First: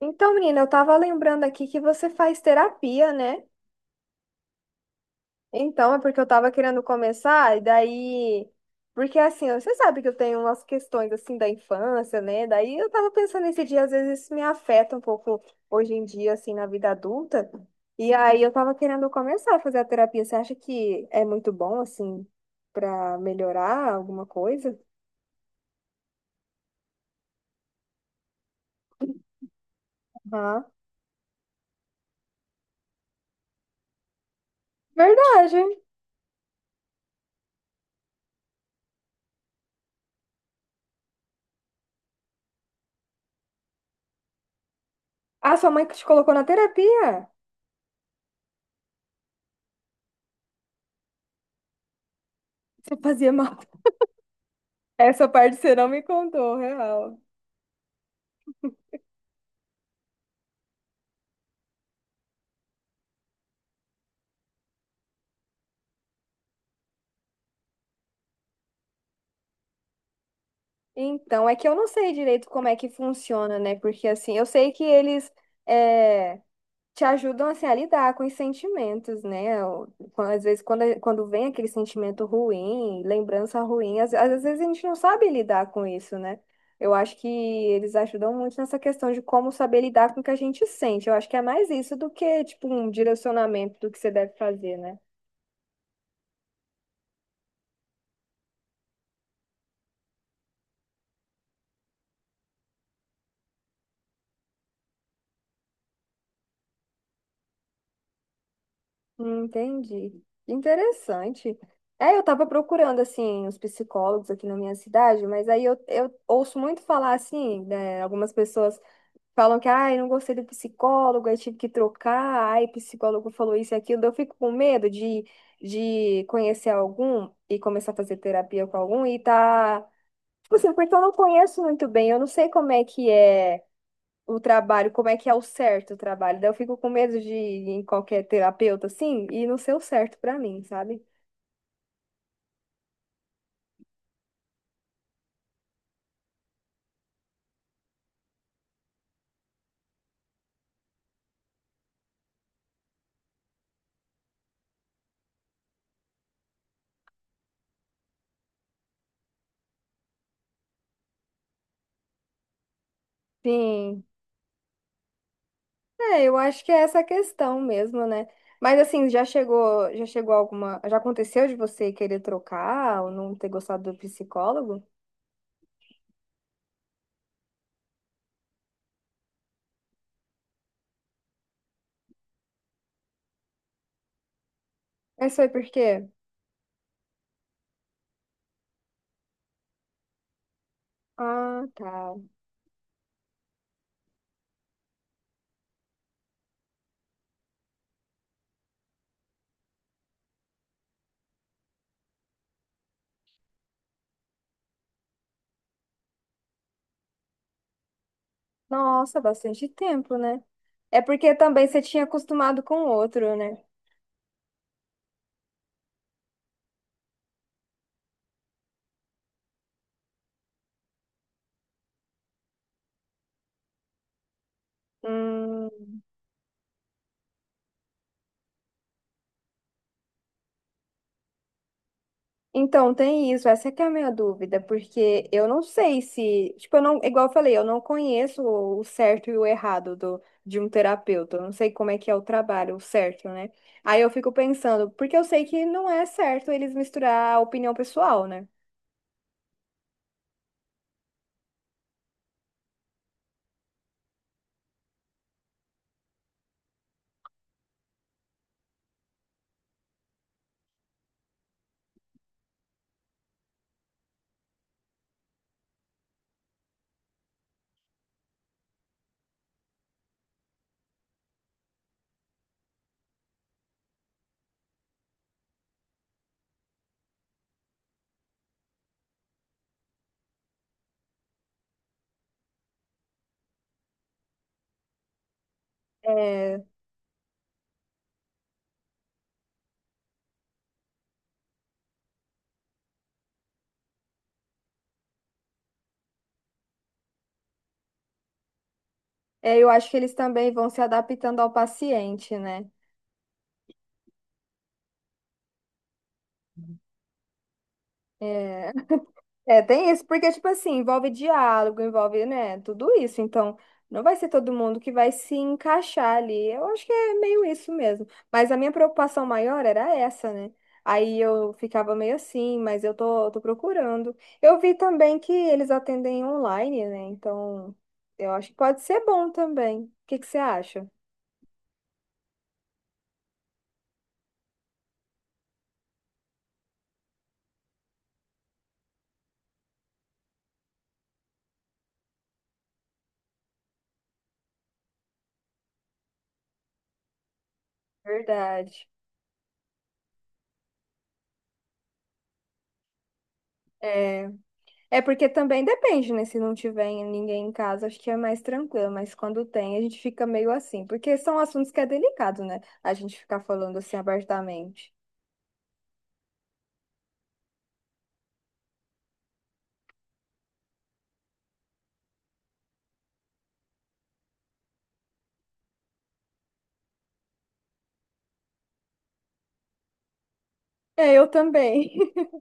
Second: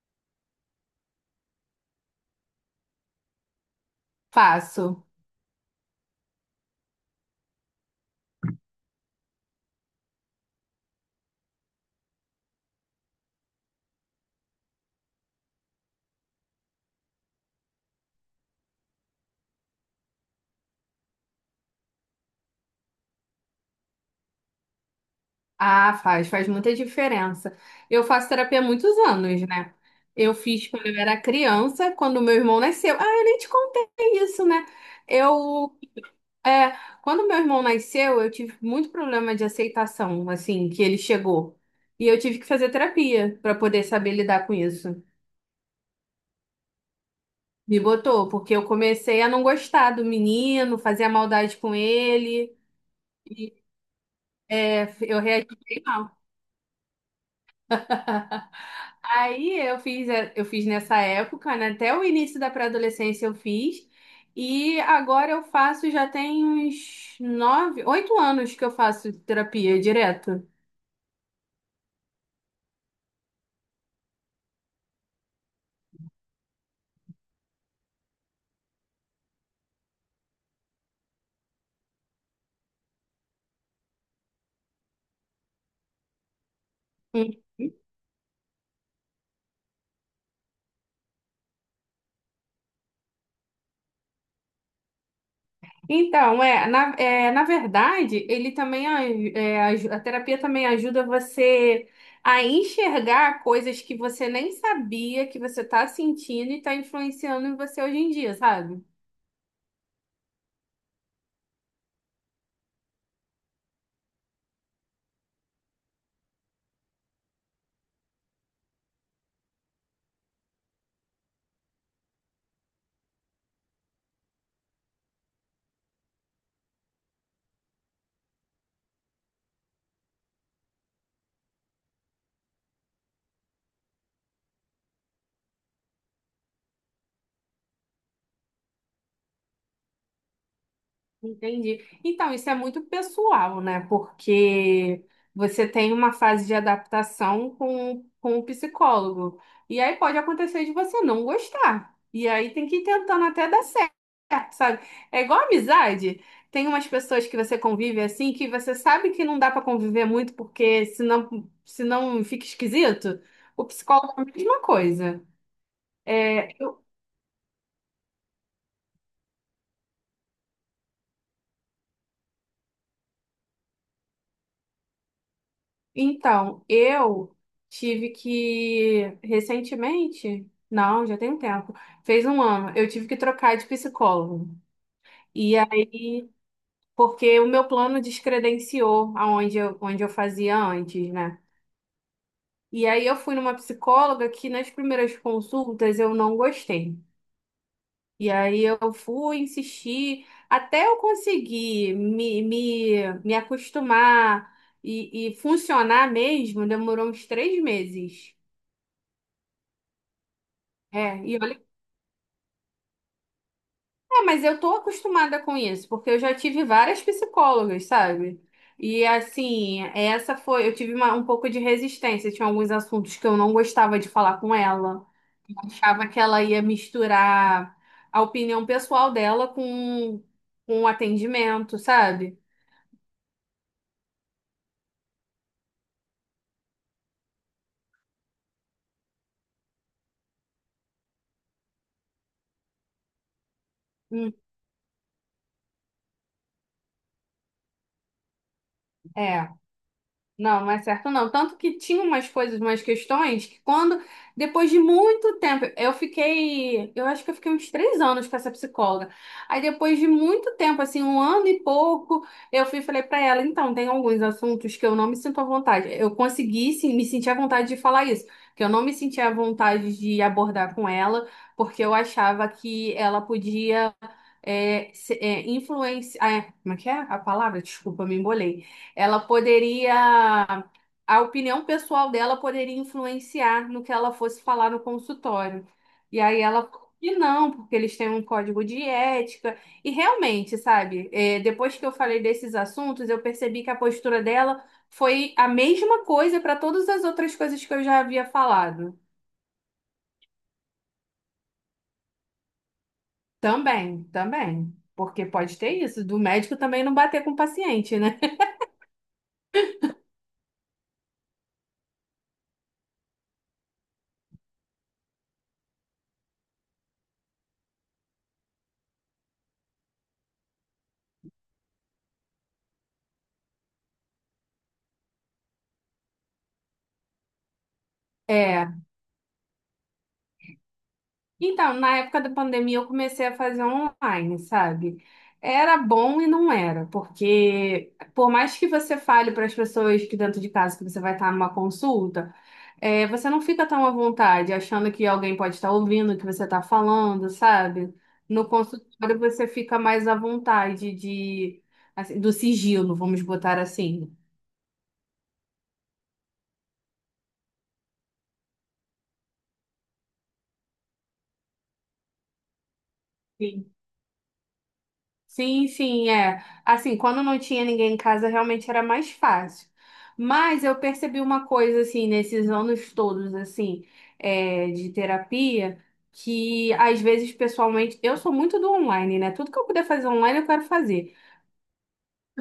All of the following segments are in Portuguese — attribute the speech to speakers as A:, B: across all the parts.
A: Então, menina, eu tava lembrando aqui que você faz terapia, né?
B: Faço.
A: Então, é porque eu tava querendo começar, e daí. Porque assim, você sabe que eu tenho umas questões assim da infância, né? Daí eu tava pensando nesse dia, às vezes isso me afeta um pouco hoje em dia, assim, na vida adulta. E aí eu tava querendo começar a fazer a terapia. Você acha que é muito bom, assim, pra melhorar alguma coisa?
B: Ah, faz muita diferença. Eu faço terapia há muitos anos, né? Eu
A: Aham.
B: fiz quando eu era criança, quando meu irmão nasceu. Ah, eu nem te contei isso, né?
A: Verdade.
B: Eu, é, Quando meu irmão nasceu, eu tive muito problema de aceitação, assim, que ele chegou. E eu tive que fazer terapia para poder saber lidar com isso.
A: Ah, sua mãe que te colocou na terapia?
B: Me botou, porque eu comecei a não gostar do menino, fazia maldade com ele,
A: Você fazia mal.
B: é, eu
A: Essa
B: reagi
A: parte você
B: bem
A: não me
B: mal.
A: contou, real.
B: Aí eu fiz nessa época, né? Até o início da pré-adolescência eu fiz. E agora eu faço, já tem uns 9, 8 anos que eu faço terapia direto.
A: Então, é que eu não sei direito como é que funciona, né? Porque assim, eu sei que eles é, te ajudam assim, a lidar com os sentimentos, né? Às vezes, quando vem aquele sentimento ruim, lembrança ruim, às vezes a gente não sabe lidar com isso, né? Eu acho que
B: Hum.
A: eles ajudam muito nessa questão de como saber lidar com o que a gente sente. Eu acho que é mais isso do que, tipo, um direcionamento do que você deve fazer, né?
B: Então, na verdade, ele também a terapia também ajuda você a enxergar coisas que você nem sabia que você está sentindo e está influenciando em você hoje em dia, sabe?
A: Entendi. Interessante. É, eu tava procurando, assim, os psicólogos aqui na minha cidade, mas aí eu ouço muito falar, assim, né, algumas pessoas falam que, ai, não gostei do psicólogo, aí tive que trocar, ai, psicólogo falou isso e aquilo. Eu fico com medo de conhecer algum e começar a fazer terapia com algum Tipo assim, porque eu não conheço muito bem, eu não sei como é que é o trabalho, como é que é o certo o trabalho. Daí eu fico com medo de ir em qualquer terapeuta assim e não ser o certo pra mim, sabe?
B: Entendi. Então, isso é muito pessoal, né? Porque você tem uma fase de adaptação com o psicólogo. E aí pode acontecer de você não gostar. E aí tem que ir tentando até dar certo, sabe? É igual amizade. Tem umas pessoas que você convive assim que você sabe que não dá para conviver muito porque senão fica esquisito. O
A: Sim.
B: psicólogo é a mesma coisa.
A: É, eu acho que é essa a questão mesmo, né? Mas assim, já chegou alguma, já aconteceu de você querer trocar ou não ter gostado do psicólogo?
B: Então, eu tive que recentemente, não, já tem um tempo, fez um ano, eu tive que trocar de psicólogo.
A: Mas foi
B: E
A: por quê?
B: aí, porque o meu plano descredenciou aonde eu, onde eu fazia antes, né?
A: Ah, tá.
B: E aí eu fui numa psicóloga que nas primeiras consultas eu não gostei. E aí eu fui insistir até eu conseguir me acostumar e funcionar mesmo, demorou uns 3 meses.
A: Nossa, bastante tempo, né? É
B: É,
A: porque
B: e olha,
A: também você tinha acostumado com o outro, né?
B: mas eu tô acostumada com isso, porque eu já tive várias psicólogas, sabe? E assim, essa foi, eu tive um pouco de resistência, tinha alguns assuntos que eu não gostava de falar com ela.
A: Hum.
B: Achava que ela ia misturar a opinião pessoal dela com o atendimento, sabe?
A: Então, tem isso, essa que é a minha dúvida, porque eu não sei se, tipo, eu não, igual eu falei, eu não conheço o certo e o errado de um terapeuta, eu não sei como é que é o trabalho, o certo, né? Aí eu fico
B: Hum.
A: pensando, porque eu sei que não é certo eles misturar a opinião pessoal, né?
B: É. Não, não é certo não. Tanto que tinha umas coisas, umas questões que quando, depois de muito tempo, eu fiquei, eu acho que eu fiquei uns 3 anos com essa psicóloga. Aí depois de muito tempo, assim, um ano e pouco, eu fui e falei pra ela, então, tem alguns assuntos que eu não me sinto à vontade. Eu consegui, sim, me sentir à vontade de falar isso, que eu não me sentia à vontade de abordar com ela, porque eu achava que ela podia como é que é a palavra? Desculpa, me embolei. Ela poderia, a opinião pessoal dela poderia influenciar no que ela fosse falar no consultório. E aí
A: É,
B: ela, e não, porque eles têm um código de ética. E realmente, sabe, é, depois que eu falei desses assuntos, eu percebi que a postura dela foi a mesma coisa para todas as outras coisas que eu já havia falado.
A: é, eu acho que eles também vão se adaptando ao paciente, né?
B: Também, também. Porque pode ter isso, do médico também não bater com o paciente, né?
A: É, É, tem isso, porque, tipo assim, envolve diálogo, envolve, né, tudo isso. Então, não vai ser todo mundo que vai se encaixar ali. Eu acho que é meio isso mesmo. Mas a minha preocupação maior era essa, né? Aí eu ficava meio assim, mas eu tô procurando. Eu vi também que eles atendem online, né? Então, eu acho que pode
B: É.
A: ser bom também. O que que você acha?
B: Então, na época da pandemia, eu comecei a fazer online, sabe? Era bom e não era, porque por mais que você fale para as pessoas que dentro de casa que você vai estar numa consulta, é, você não fica tão à vontade, achando que alguém pode estar ouvindo o que você está falando, sabe? No
A: Verdade.
B: consultório, você fica mais à vontade de, assim, do sigilo, vamos botar assim.
A: é É porque também depende, né? Se não tiver ninguém em casa, acho que é mais tranquilo, mas quando tem, a gente fica meio assim, porque são assuntos que é delicado, né? A gente ficar falando assim abertamente.
B: Sim, sim, é. Assim, quando não tinha ninguém em casa, realmente era mais fácil. Mas eu percebi uma coisa, assim, nesses anos todos, assim, é, de terapia, que às vezes, pessoalmente, eu sou muito do online, né? Tudo que eu puder fazer online, eu quero
A: É,
B: fazer.
A: eu também.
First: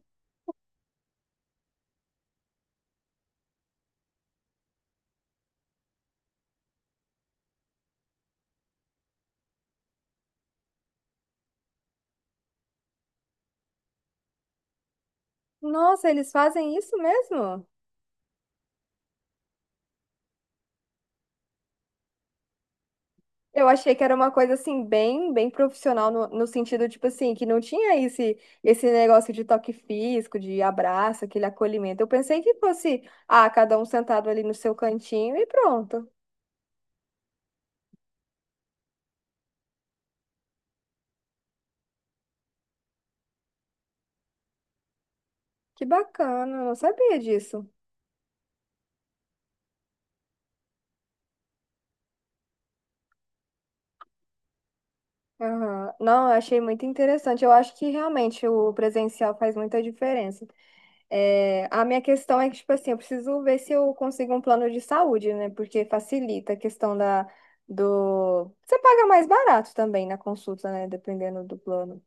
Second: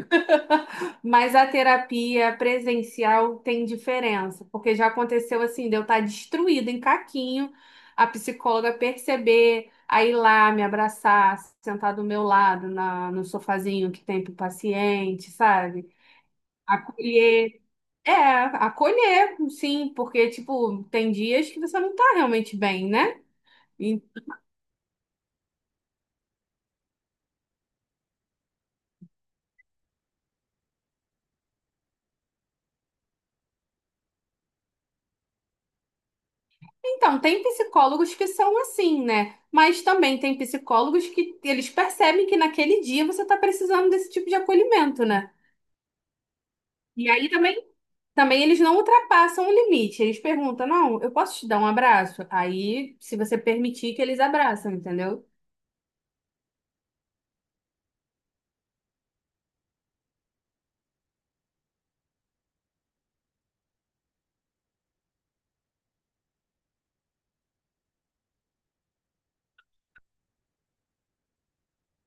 B: Mas a terapia presencial tem diferença, porque já aconteceu assim, de eu estar destruída em caquinho, a psicóloga perceber, aí ir lá me abraçar, sentar do meu lado na, no sofazinho que tem pro paciente, sabe?
A: Nossa, eles fazem isso
B: Acolher.
A: mesmo?
B: É, acolher, sim, porque, tipo, tem dias que você não tá realmente bem, né?
A: Eu achei que era uma coisa assim, bem, bem profissional, no sentido, tipo assim, que não tinha esse, negócio de toque físico, de abraço, aquele acolhimento. Eu pensei que fosse, cada um sentado ali no seu cantinho e pronto.
B: Então, tem psicólogos que são assim, né? Mas também tem psicólogos que eles percebem que naquele dia você está precisando desse tipo de acolhimento, né?
A: Que bacana, eu não
B: E
A: sabia
B: aí também,
A: disso.
B: também eles não ultrapassam o limite. Eles perguntam, não, eu posso te dar um abraço? Aí, se você permitir que eles abraçam, entendeu?
A: Aham. Não, eu achei muito interessante. Eu acho que realmente o presencial faz muita diferença. É, a minha questão é que, tipo assim, eu preciso ver se eu consigo um plano de saúde, né? Porque facilita a questão. Você paga mais barato também na consulta, né? Dependendo do plano.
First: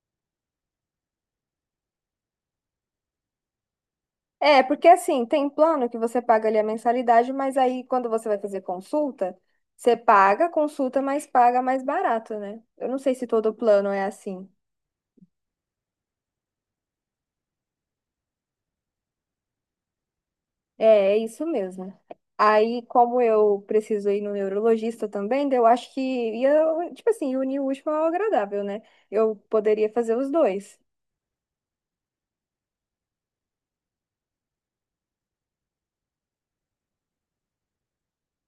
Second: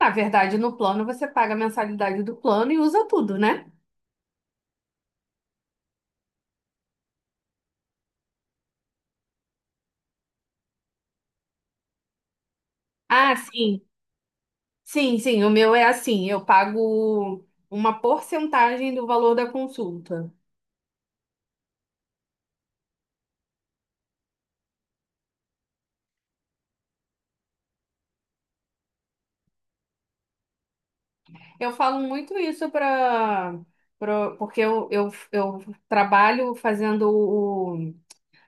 B: Na verdade, no plano você paga a mensalidade do plano e usa tudo, né?
A: É, porque assim, tem plano que você paga ali a mensalidade, mas aí quando você vai fazer consulta, você paga a consulta, mas paga mais barato, né? Eu não sei se
B: Ah,
A: todo
B: sim.
A: plano é assim.
B: Sim, sim, o meu é assim, eu pago uma porcentagem do valor da consulta.
A: É, é isso mesmo. Aí, como eu preciso ir no neurologista também, daí eu acho que ia, tipo assim, unir o útil ao agradável, né? Eu poderia fazer os dois.
B: Eu falo muito isso para porque eu trabalho fazendo o,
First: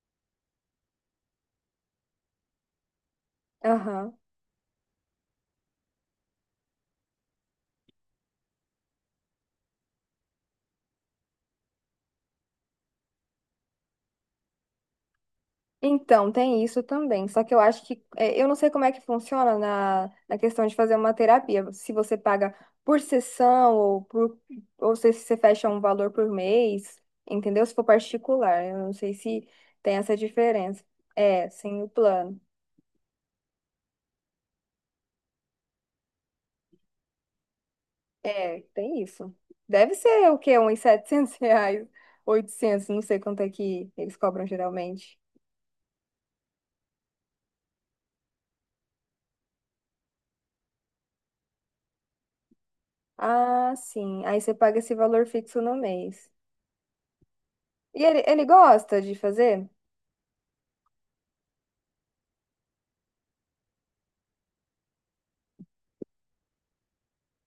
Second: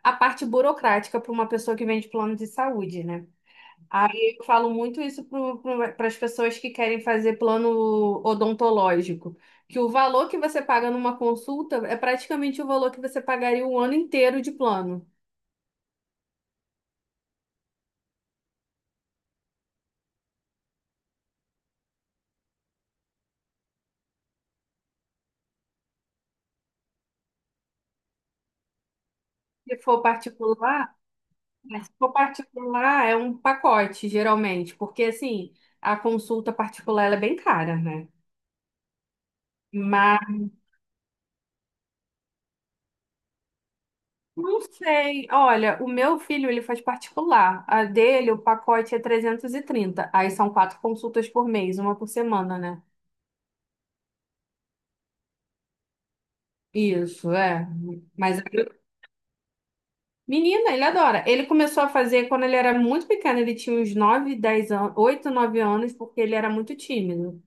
B: a parte burocrática para uma pessoa que vende plano de saúde, né?
A: Aham.
B: Aí eu falo muito isso para as pessoas que querem fazer plano odontológico, que o valor que você paga numa consulta é praticamente o valor que você pagaria o ano inteiro de plano.
A: Então, tem isso também. Só que eu acho que, eu não sei como é que funciona na questão de fazer uma terapia. Se você paga por sessão ou se você fecha um valor por mês, entendeu? Se for particular, eu não sei se
B: Se
A: tem
B: for
A: essa diferença.
B: particular,
A: É, sem
B: né,
A: o
B: se for
A: plano.
B: particular é um pacote, geralmente, porque assim, a consulta particular ela é bem cara, né?
A: É, tem isso. Deve
B: Mas
A: ser o quê? Uns 700 reais, 800, não sei quanto é que eles cobram
B: não
A: geralmente.
B: sei. Olha, o meu filho, ele faz particular. A dele, o pacote é 330. Aí são 4 consultas por mês, uma por semana, né?
A: Ah, sim. Aí você paga esse valor fixo no mês.
B: Isso, é.
A: E ele,
B: Mas,
A: ele gosta de fazer?
B: menina, ele adora. Ele começou a fazer quando ele era muito pequeno. Ele tinha uns 9, 10 anos, 8, 9 anos, porque ele era muito tímido.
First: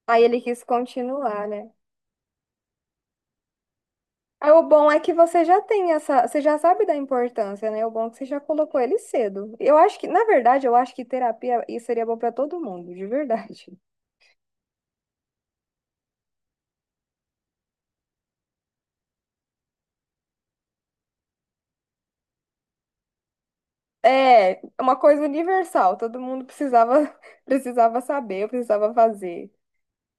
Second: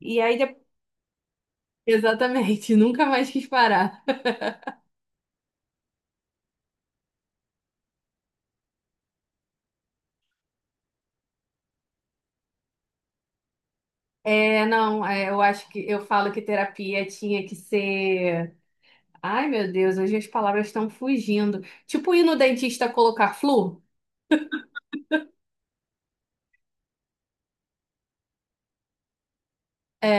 B: E
A: Aí
B: aí,
A: ele quis continuar, né?
B: exatamente, nunca mais quis parar.
A: Aí o bom é que você já tem essa, você já sabe da importância, né? O bom é que você já colocou ele cedo. Eu acho que, na verdade, eu acho que terapia isso seria bom pra todo mundo, de verdade.
B: É, não, é, eu acho que eu falo que terapia tinha que ser. Ai, meu Deus, hoje as palavras estão fugindo. Tipo ir no dentista colocar flu?
A: É, é uma coisa universal, todo mundo precisava precisava saber, precisava fazer.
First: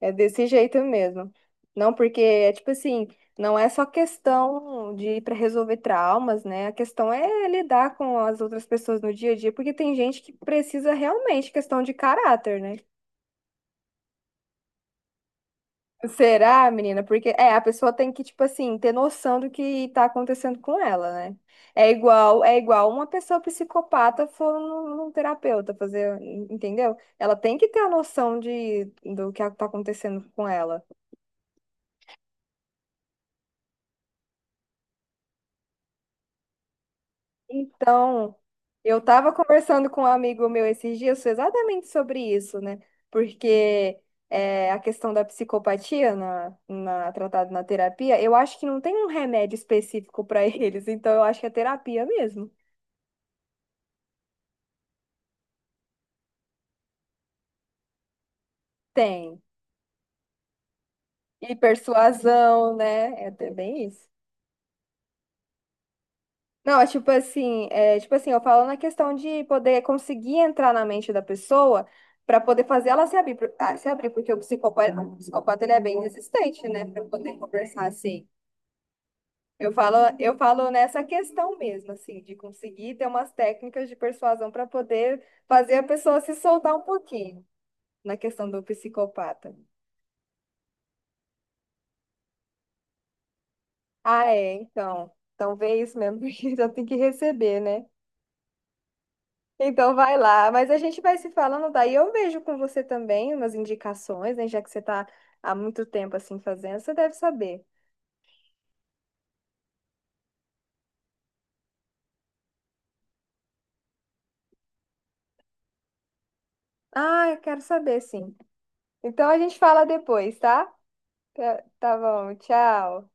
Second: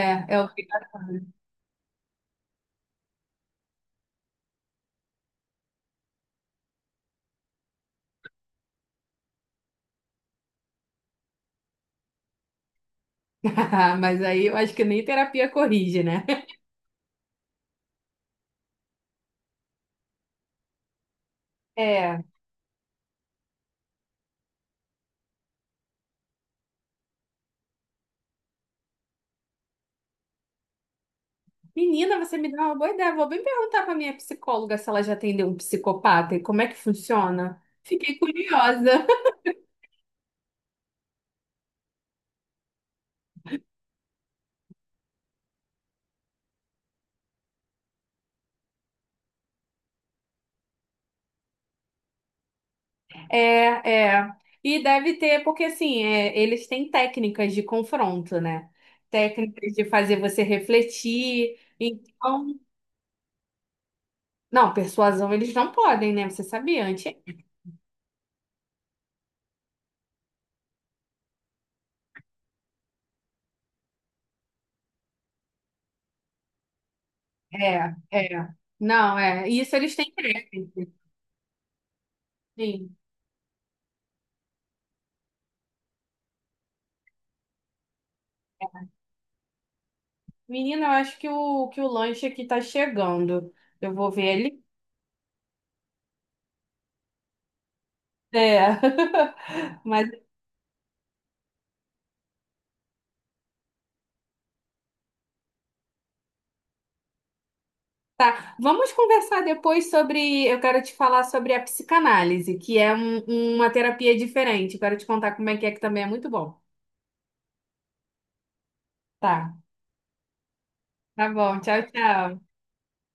A: É
B: é
A: desse
B: o que.
A: jeito mesmo. Não, porque é tipo assim, não é só questão de ir para resolver traumas, né? A questão é lidar com as outras pessoas no dia a dia, porque tem gente que precisa realmente questão de caráter, né?
B: Mas aí eu acho que nem terapia corrige, né?
A: Será, menina? Porque a pessoa tem que, tipo assim, ter noção do que tá acontecendo com ela, né? É
B: É.
A: igual, é igual uma pessoa psicopata for num terapeuta fazer, entendeu? Ela tem que ter a noção do que tá acontecendo com ela.
B: Menina, você me deu uma boa ideia. Vou bem perguntar pra minha psicóloga se ela já atendeu um psicopata e como é que funciona. Fiquei
A: Então, eu
B: curiosa.
A: estava conversando com um amigo meu esses dias exatamente sobre isso, né? Porque a questão da psicopatia tratada na terapia, eu acho que não tem um remédio específico para eles, então eu acho que é terapia mesmo.
B: É, é. E deve ter, porque assim, é, eles têm técnicas de confronto, né?
A: Tem.
B: Técnicas de fazer você
A: E
B: refletir. Então,
A: persuasão, né? É bem isso.
B: não, persuasão eles não podem, né? Você
A: Não, é
B: sabia antes?
A: tipo assim, eu falo na questão de poder conseguir entrar na mente da pessoa para poder fazer ela se abrir, porque o psicopata ele é bem resistente, né, para poder conversar
B: É,
A: assim.
B: é. Não, é.
A: Eu
B: Isso
A: falo,
B: eles têm
A: eu falo
B: crédito.
A: nessa questão mesmo, assim, de conseguir
B: Sim.
A: ter umas técnicas de persuasão para poder fazer a pessoa se soltar um pouquinho na questão do psicopata.
B: Menina, eu acho que o, lanche aqui tá chegando. Eu vou ver
A: Ah, é,
B: ele.
A: então vê isso mesmo, porque já tem que receber, né?
B: É.
A: Então
B: Mas
A: vai lá, mas a gente vai se falando daí. Eu vejo com você também umas indicações, né? Já que você está há muito tempo assim fazendo, você deve saber.
B: tá. Vamos conversar depois sobre. Eu quero te falar sobre a psicanálise, que é uma terapia diferente. Eu quero te contar como é, que também é muito bom.
A: Ah, eu quero saber, sim. Então a
B: Tá.
A: gente fala depois, tá?
B: Tá bom.
A: Tá
B: Tchau,
A: tá bom,
B: tchau.
A: tchau.